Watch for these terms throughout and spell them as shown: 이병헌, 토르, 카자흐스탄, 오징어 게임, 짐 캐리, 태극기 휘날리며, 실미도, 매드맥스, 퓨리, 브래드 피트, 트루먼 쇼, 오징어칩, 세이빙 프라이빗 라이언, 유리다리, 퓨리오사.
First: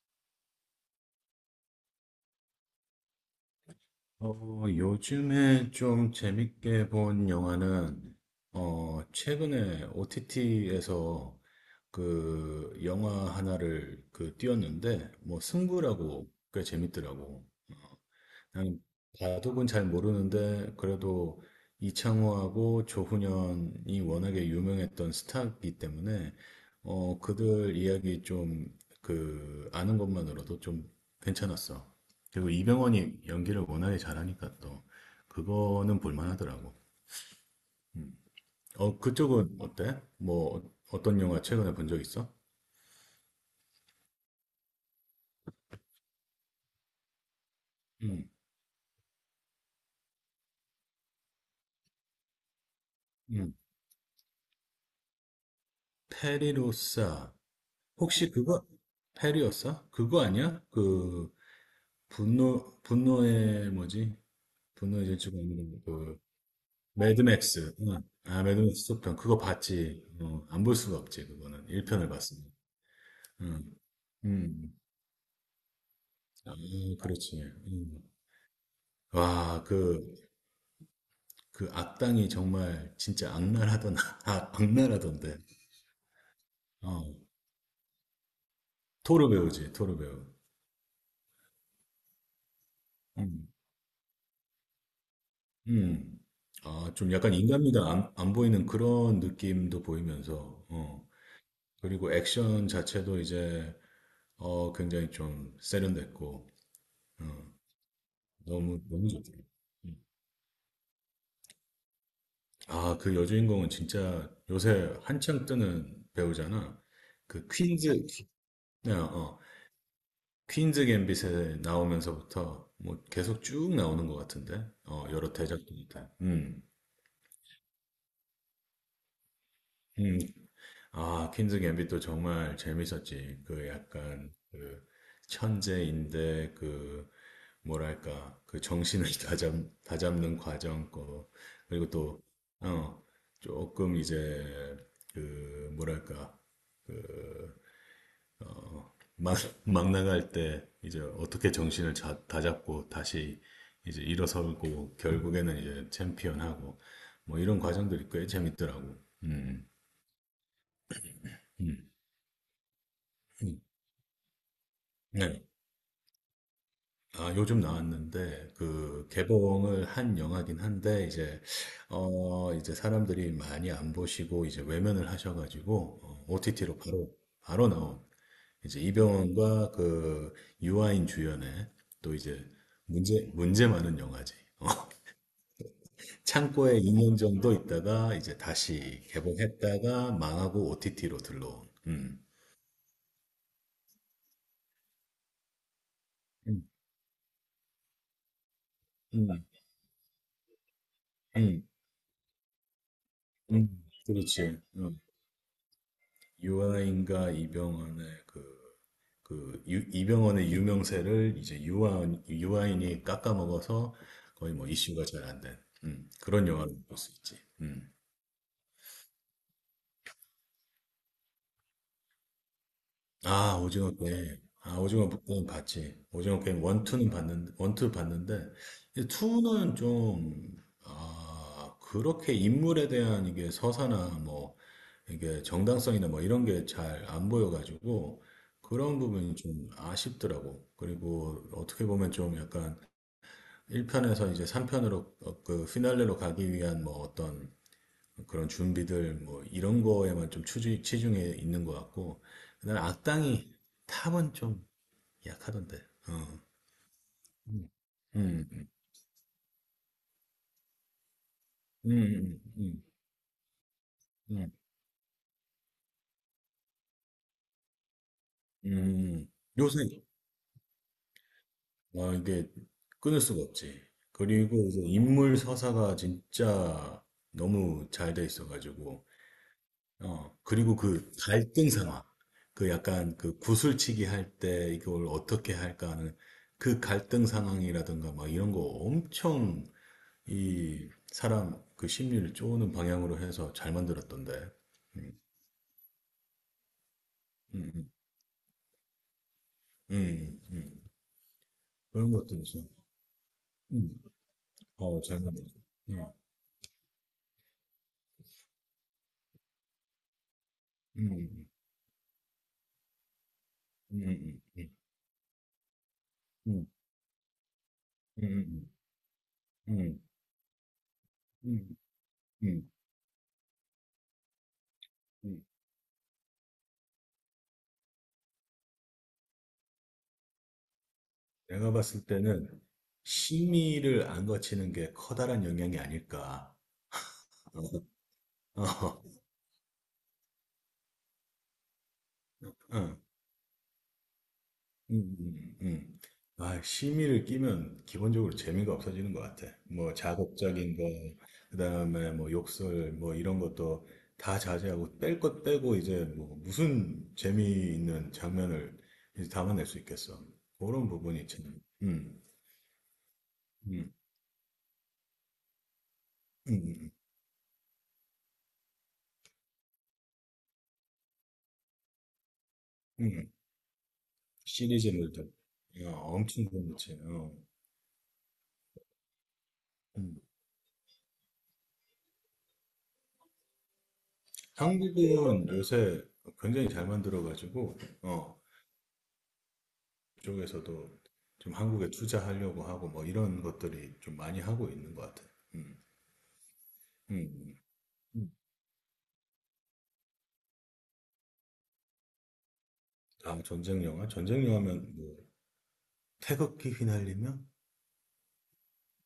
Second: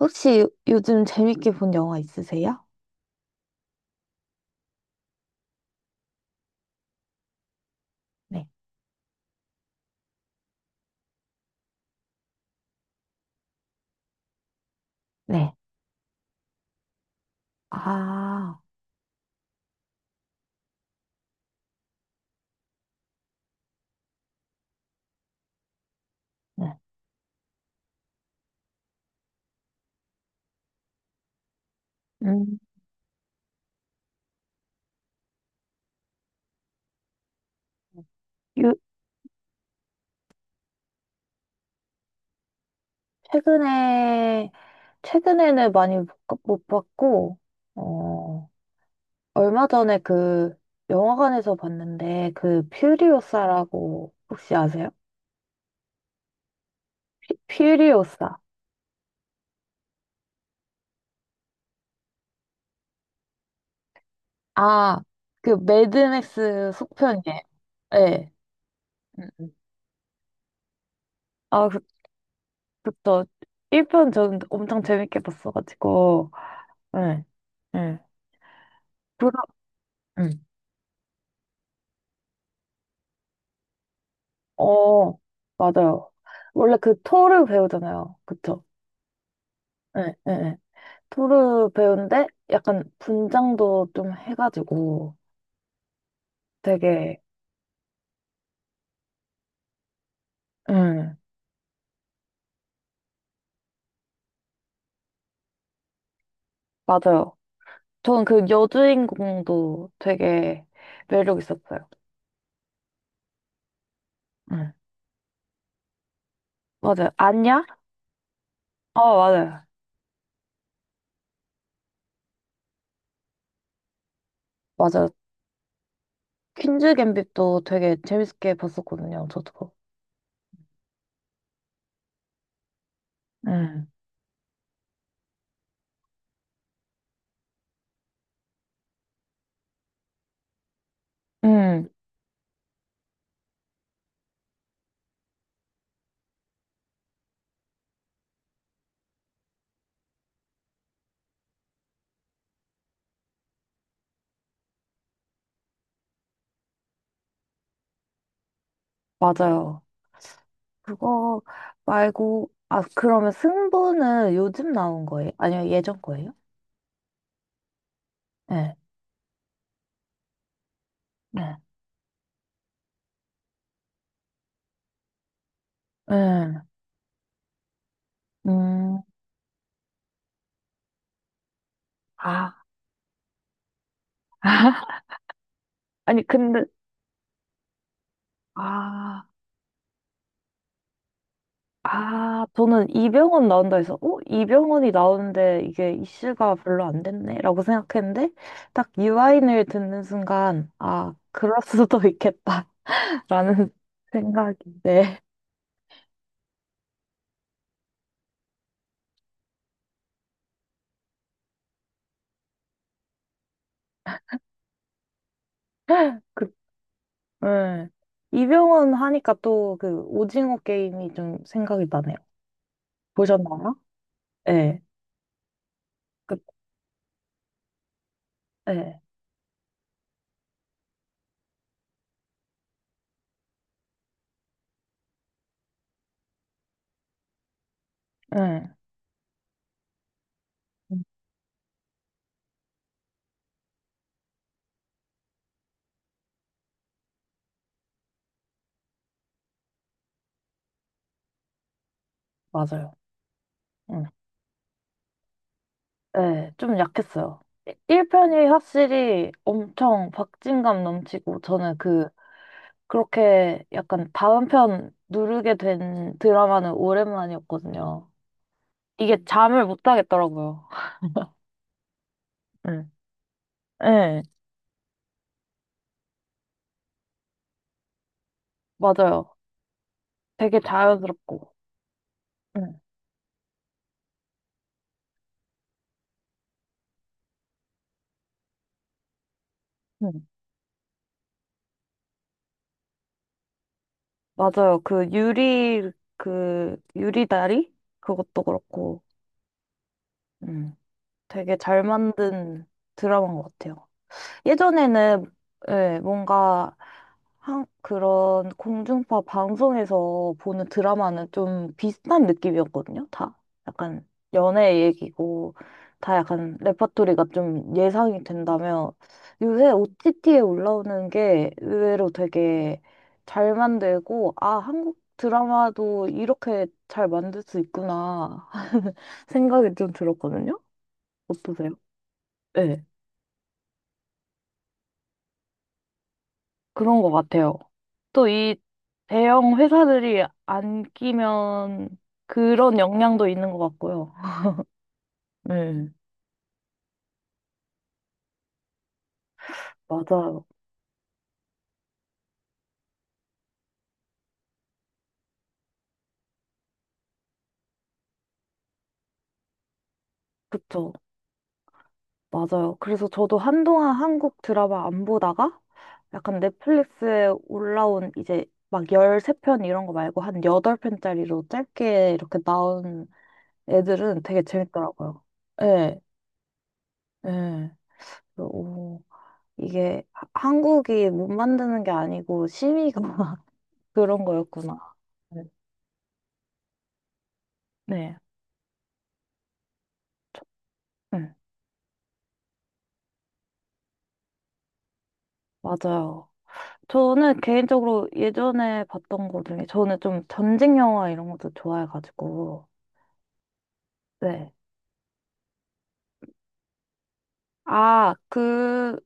혹시 요즘 재밌게 본 영화 있으세요? 요즘에 좀 재밌게 본 영화는, 네, 최근에 OTT에서 그 영화 하나를 띄웠는데, 뭐, 네, 승부라고 꽤 재밌더라고. 아, 아니, 바둑은 잘 모르는데 그래도 이창호하고 조훈현이 워낙에 유명했던 스타이기 때문에 네. 그들 이야기 좀 아는 것만으로도 좀 괜찮았어. 그리고 음. 이병헌이 연기를 워낙에 잘하니까 또 그거는 볼만하더라고. 요, 그쪽은 어때? 뭐 어- 떤 영화 최근에 본 적 있어? 최근에, 최근에는 많이 못 봤고, 음, 어, 얼마 전에 그 영화관에서 봤는데, 그 음. 퓨리오사라고 혹시 아세요? 페리로사. 혹시 퓨리오사. 그거 페리오사 그거 아니야? 그 분노의 뭐지? 아, 분노의 질주가 그 있는 그 매드맥스 속편이에요. 매드맥스. 응. 네. 아 매드맥스 속편 음, 그거 음. 봤지. 안 볼 수가 없지 그거는 아, 그, 1편을 봤습니다. 그쵸. 응. 1편 저는 음. 엄청 재밌게 봤어가지고, 아, 네. 그렇지. 네. 음. 와, 그, 응. 그 악당이 정말 진짜 악랄하던, 어, 악랄하던데. 맞아요. 원래 그 어, 토르 배우잖아요. 그쵸? 토르 배우지, 토르 예, 배우. 예, 예. 토르 배우인데 약간 음. 분장도 좀 해가지고 음. 아, 좀 되게, 약간 인간미가 안 보이는 그런 느낌도 보이면서, 어. 음, 그리고 액션 자체도 이제 굉장히 좀 세련됐고, 맞아요. 어, 저는 그 너무, 너무 좋더라고요. 여주인공도 음. 되게 매력 있었어요. 아, 그 여주인공은 진짜 음, 요새 한창 뜨는 배우잖아. 맞아요. 그 안냐? 퀸즈, 네, 아, 어, 어, 맞아요. 퀸즈 갬빗에 나오면서부터 뭐 계속 쭉 나오는 것 같은데, 어, 맞아요. 여러 대작들한테. 퀸즈 갬빗도 되게 재밌게 봤었거든요. 저도. 음. 아, 퀸즈 갬빗도 정말 재밌었지. 그 응. 약간 그 천재인데 그 뭐랄까 그 정신을 다잡는 과정 거 음, 그리고 또 어, 조금 이제 그 뭐랄까 그 어, 막, 막 나갈 때 이제 어떻게 정신을 다잡고 다시 이제 일어서고 결국에는 이제 챔피언하고 뭐 이런 과정들이 꽤 재밌더라고. 음, 맞아요. 그거 음, 말고, 아, 그러면 음. 승부는 요즘 나온 거예요? 네. 아니요, 예전 거예요? 아, 요즘 나왔는데, 네, 개봉을 한 영화긴 한데, 이제, 네, 이제 사람들이 많이 안 보시고, 이제 외면을 하셔가지고, 네. OTT로 바로, 바로 나온, 이제 음, 이병헌과 유아인 주연의, 또 이제, 아, 문제 많은 영화지. 아니, 근데, 창고에 2년 정도 있다가, 이제 다시 아, 개봉했다가, 망하고 OTT로 들러온. 음. 아, 저는 이병헌 나온다 해서, 어? 이병헌이 나오는데 이게 이슈가 음, 별로 안 됐네? 라고 생각했는데, 딱 음, 유아인을 듣는 순간, 아, 그럴 음, 수도 있겠다. 라는 생각 그렇지. 이 음. 네, 유아인과 이병헌의 이병헌의 유명세를 이제 유아인이 깎아먹어서 거의 뭐 이슈가 잘 안 된, 그런 그, 영화를 볼 수 있지. 네. 음. 이병헌 하니까 또 그 오징어 게임이 좀 생각이 나네요. 아, 보셨나요? 오징어 게임. 아, 예. 오징어 게임 봤지. 그, 오징어 게임 원투 봤는데, 예. 투는 좀, 아, 그렇게 인물에 대한 이게 서사나 뭐, 이게 정당성이나 뭐 이런 게 잘 안 보여가지고, 응, 그런 부분이 좀 아쉽더라고. 음, 그리고 어떻게 보면 좀 약간 1편에서 이제 3편으로 그 피날레로 가기 위한 뭐 어떤 그런 준비들 뭐 이런 거에만 좀추 치중해 있는 것 같고 그다음에 맞아요. 악당이 응, 탑은 좀 약하던데. 어. 예. 좀 약했어요. 음. 1편이 음, 확실히 엄청 박진감 넘치고 저는 음, 그 음, 음, 그렇게 약간 다음 음, 편 누르게 된 드라마는 오랜만이었거든요. 이게 음. 잠을 요새 못 자겠더라고요. 아, 이게 응, 끊을 수가 없지. 응, 그리고 이제 인물 서사가 진짜 너무 잘 돼 있어가지고 맞아요. 어 되게 그리고 그 자연스럽고. 갈등 상황 그 응, 약간 그 구슬치기 할 때 이걸 어떻게 할까 하는 그 갈등 상황이라든가 막 이런 거 엄청 응. 이 사람 그 심리를 쪼는 방향으로 해서 잘 만들었던데. 맞아요. 그 음, 유리, 그 유리다리? 음, 그것도 그렇고. 음. 음. 되게 잘 그런 것도 있어. 만든 드라마인 것 같아요. 음, 어, 잘 예전에는 만들었어. 예, 음, 뭔가 한, 그런 공중파 방송에서 보는 드라마는 음, 좀 비슷한 느낌이었거든요. 다 음, 약간 음, 연애 얘기고 다 약간 음, 레퍼토리가 좀 예상이 음, 음, 된다면 요새 음, OTT에 올라오는 음, 게 음, 의외로 음. 음, 되게 잘 만들고 아, 한국 음. 드라마도 이렇게 잘 만들 수 있구나 생각이 좀 들었거든요. 어떠세요? 내가 봤을 때는 네, 심의를 안 거치는 게 커다란 영향이 아닐까. 그런 것 같아요. 어, 또 이 어, 대형 회사들이 안 끼면 그런 어. 영향도 있는 것 같고요. 음, 음, 네. 음. 아, 심의를 끼면 기본적으로 재미가 없어지는 것 같아. 뭐 자극 맞아요. 적인 거, 그다음에 뭐 욕설, 뭐 이런 것도 다 자제하고 뺄 것 빼고 이제 뭐 무슨 재미있는 장면을 이제 담아낼 수 있겠어. 그런 그쵸. 부분이 참, 맞아요. 그래서 저도 음, 한동안 한국 드라마 안 보다가 약간 음, 넷플릭스에 올라온 이제 막 13편 이런 거 말고 한 8편짜리로 짧게 이렇게 나온 음, 음. 애들은 되게 재밌더라고요. 시리즈물들 야, 예, 엄청 재밌지. 어. 예. 그래서 오, 이게 음. 한국이 못 만드는 게 아니고 심의가 그런 거였구나. 한국은 요새 굉장히 잘 만들어가지고, 네. 어, 저- 그쪽에서도 네, 좀 한국에 투자하려고 하고 뭐 이런 것들이 좀 많이 하고 있는 것 같아요. 음, 맞아요. 저는 음, 개인적으로 음. 예전에 봤던 거 중에 저는 좀 전쟁 영화 이런 것도 좋아해가지고. 아, 전쟁 영화? 전쟁 네. 영화면 뭐 태극기 휘날리며? 아, 그,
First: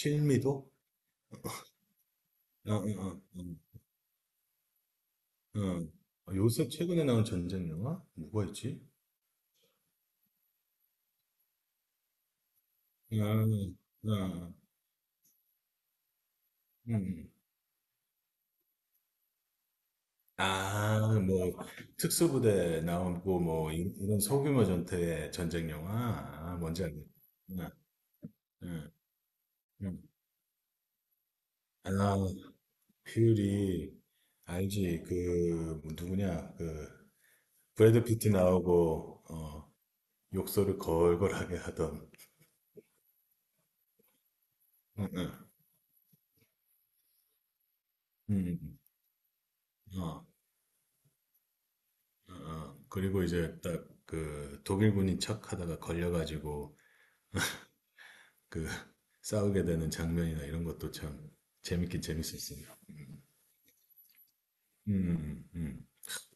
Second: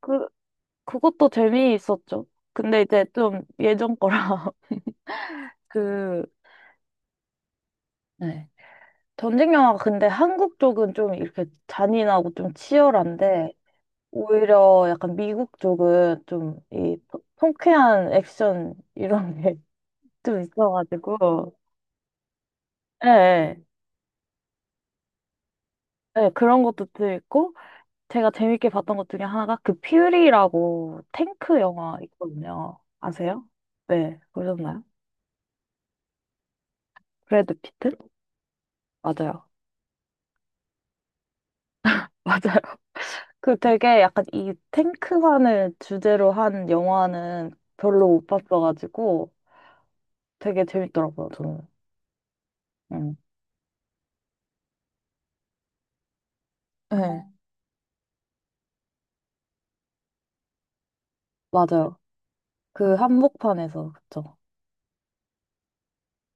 그, 그것도 재미있었죠. 어, 근데 이제 어, 좀 어, 예전 거라 어, 어. 그, 아, 요새 최근에 나온 전쟁 영화? 뭐가 네. 있지? 전쟁 영화가 근데 한국 쪽은 좀 이렇게 잔인하고 좀 치열한데 음, 음, 오히려 약간 미국 쪽은 좀 이 음. 통쾌한 액션 이런 게 좀 아, 뭐 있어가지고. 특수부대 예, 나오고 예, 뭐 이런 소규모 전투의 전쟁 영화? 예, 아, 그런 뭔지 것도 알겠다. 들 있고, 음, 제가 재밌게 음, 봤던 것 중에 하나가 그 음. 퓨리라고 탱크 아, 영화 있거든요. 아세요? 퓨리 네, 보셨나요? 알지 그 뭐 누구냐 그 브래드 피트? 브래드 피트 나오고 맞아요. 어 욕설을 걸걸하게 하던 맞아요. 그 되게 약간 이 응, 응. 탱크만을 주제로 한 영화는 별로 못 음, 봤어가지고 어, 되게 재밌더라고요, 저는. 어, 어. 음. 그리고 이제 딱 그 독일군인 척하다가 걸려가지고 네, 그 싸우게 되는 장면이나 이런 것도 참 맞아요. 재밌긴 재밌었습니다. 그 한복판에서, 그쵸. 음, 음, 음.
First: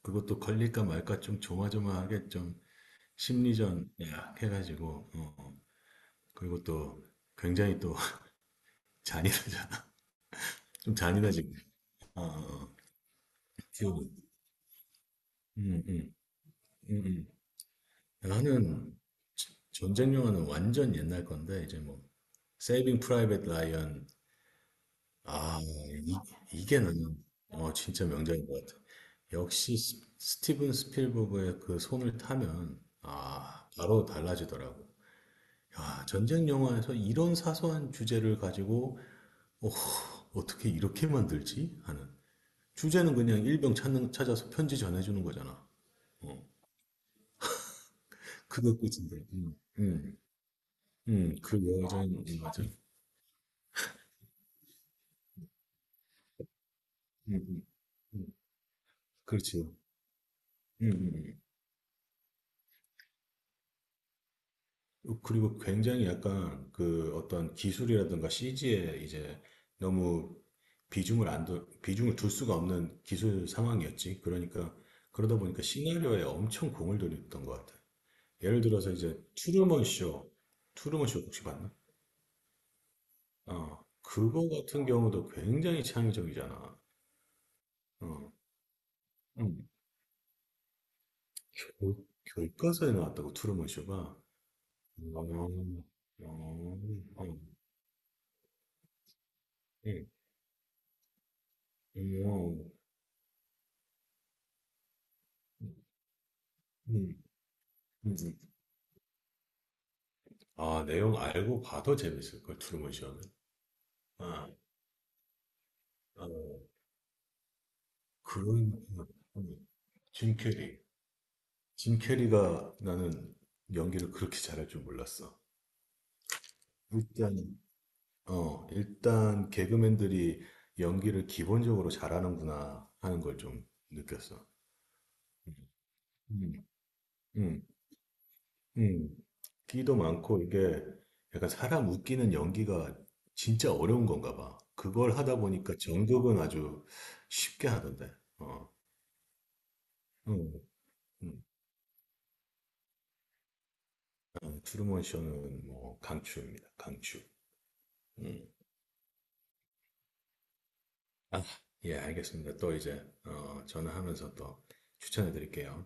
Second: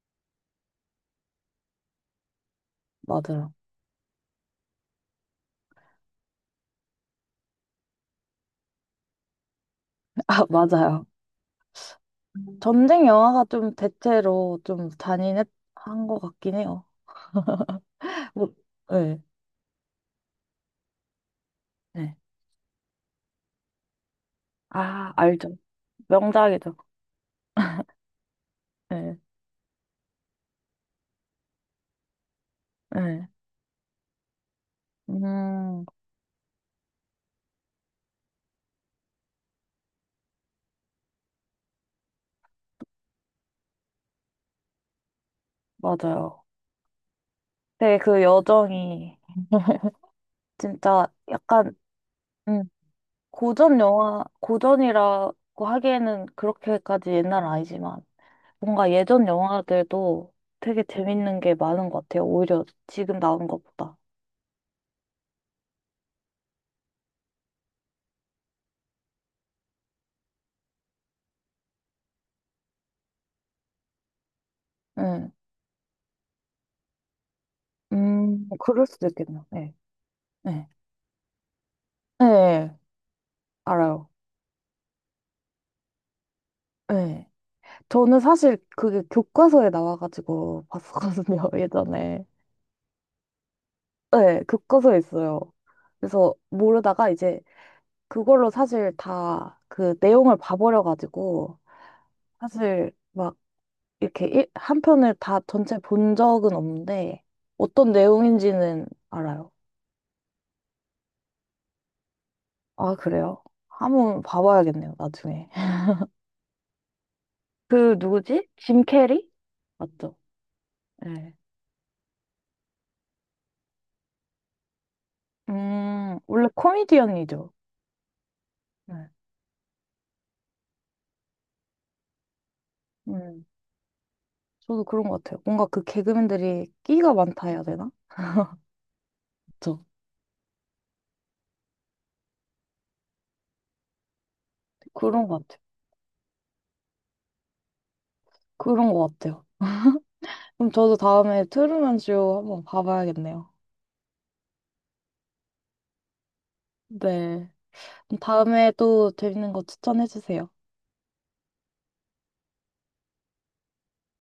그것도 걸릴까 말까 좀 조마조마하게 좀 맞아요. 심리전 약 해가지고 어, 어. 그리고 또 굉장히 또 잔인하잖아. 아, 좀 맞아요. 잔인하지. 아, 어, 전쟁 영화가 좀 기억이. 대체로 좀 잔인한 음, 음, 것 같긴 해요. 음, 음. 뭐, 나는 예. 전쟁 영화는 완전 옛날 건데 이제 뭐 네. 세이빙 프라이빗 라이언. 아, 알죠. 아, 이, 명작이죠. 이게 나는 어 진짜 명작인 것 같아. 네. 역시 스티븐 스필버그의 그 손을 타면 네. 아 바로 달라지더라고. 음, 야, 전쟁 영화에서 이런 사소한 주제를 가지고 어, 어떻게 이렇게 만들지 하는 주제는 그냥 일병 찾아서 편지 전해주는 거잖아. 맞아요. 어. 되게 그 그거 꽂힌 여정이 데 진짜 그 약간 여자인 맞아. 음, 고전 영화, 고전이라고 하기에는 그렇게까지 옛날은 음, 아니지만 음, 뭔가 예전 그렇지요. 영화들도 되게 음, 음, 재밌는 음. 게 많은 것 같아요. 오히려 지금 나온 것보다. 어, 그리고 굉장히 약간 그 어떤 기술이라든가 CG에 이제 너무 비중을 안 둬, 비중을 둘 수가 없는 기술 상황이었지. 그러니까 네. 그러다 보니까 시나리오에 엄청 공을 들였던 것 같아. 예를 그럴 들어서 수도 이제 있겠네요. 네. 네. 투루먼 쇼 혹시 봤나? 네, 어, 알아요. 그거 같은 경우도 굉장히 창의적이잖아. 네. 저는 어, 사실 그게 음. 교과서에 나와가지고 봤었거든요, 교- 예전에. 교과서에 나왔다고 트루먼 쇼가? 네, 교과서에 음, 있어요. 음, 그래서 어 모르다가 이제 그걸로 사실 다 그 내용을 봐버려가지고 음, 사실 막 이렇게 한 편을 다 전체 본 적은 없는데 음, 어떤 음. 내용인지는 알아요. 아, 내용 알고 봐도 재밌을 걸 트루먼 아, 쇼는. 그래요? 한번 아, 봐봐야겠네요, 나중에. 아, 그 누구지? 그런 짐 캐리? 음, 맞죠? 짐 캐리. 네. 짐 캐리가 나는 연기를 그렇게 잘할 줄 몰랐어. 원래 코미디언이죠. 일단 네. 일단 개그맨들이 연기를 기본적으로 잘하는구나 하는 걸 음. 좀 느꼈어. 저도 그런 것 같아요. 뭔가 그 음, 개그맨들이 끼가 많다 음, 해야 되나? 음. 그쵸? 끼도 많고 이게 약간 사람 웃기는 연기가 진짜 어려운 건가 봐. 그걸 그런 하다 것 같아요. 보니까 연극은 아주 쉽게 하던데. 어. 그런 것 같아요. 음, 그럼 저도 다음에 음. 트루먼 쇼 한번 봐봐야겠네요. 아, 트루먼 쇼는 뭐 강추입니다. 강추. 네. 그럼 음. 다음에 또 재밌는 거 추천해 주세요. 아, 예, 알겠습니다. 또 이제 어, 전화하면서 또 추천해 드릴게요.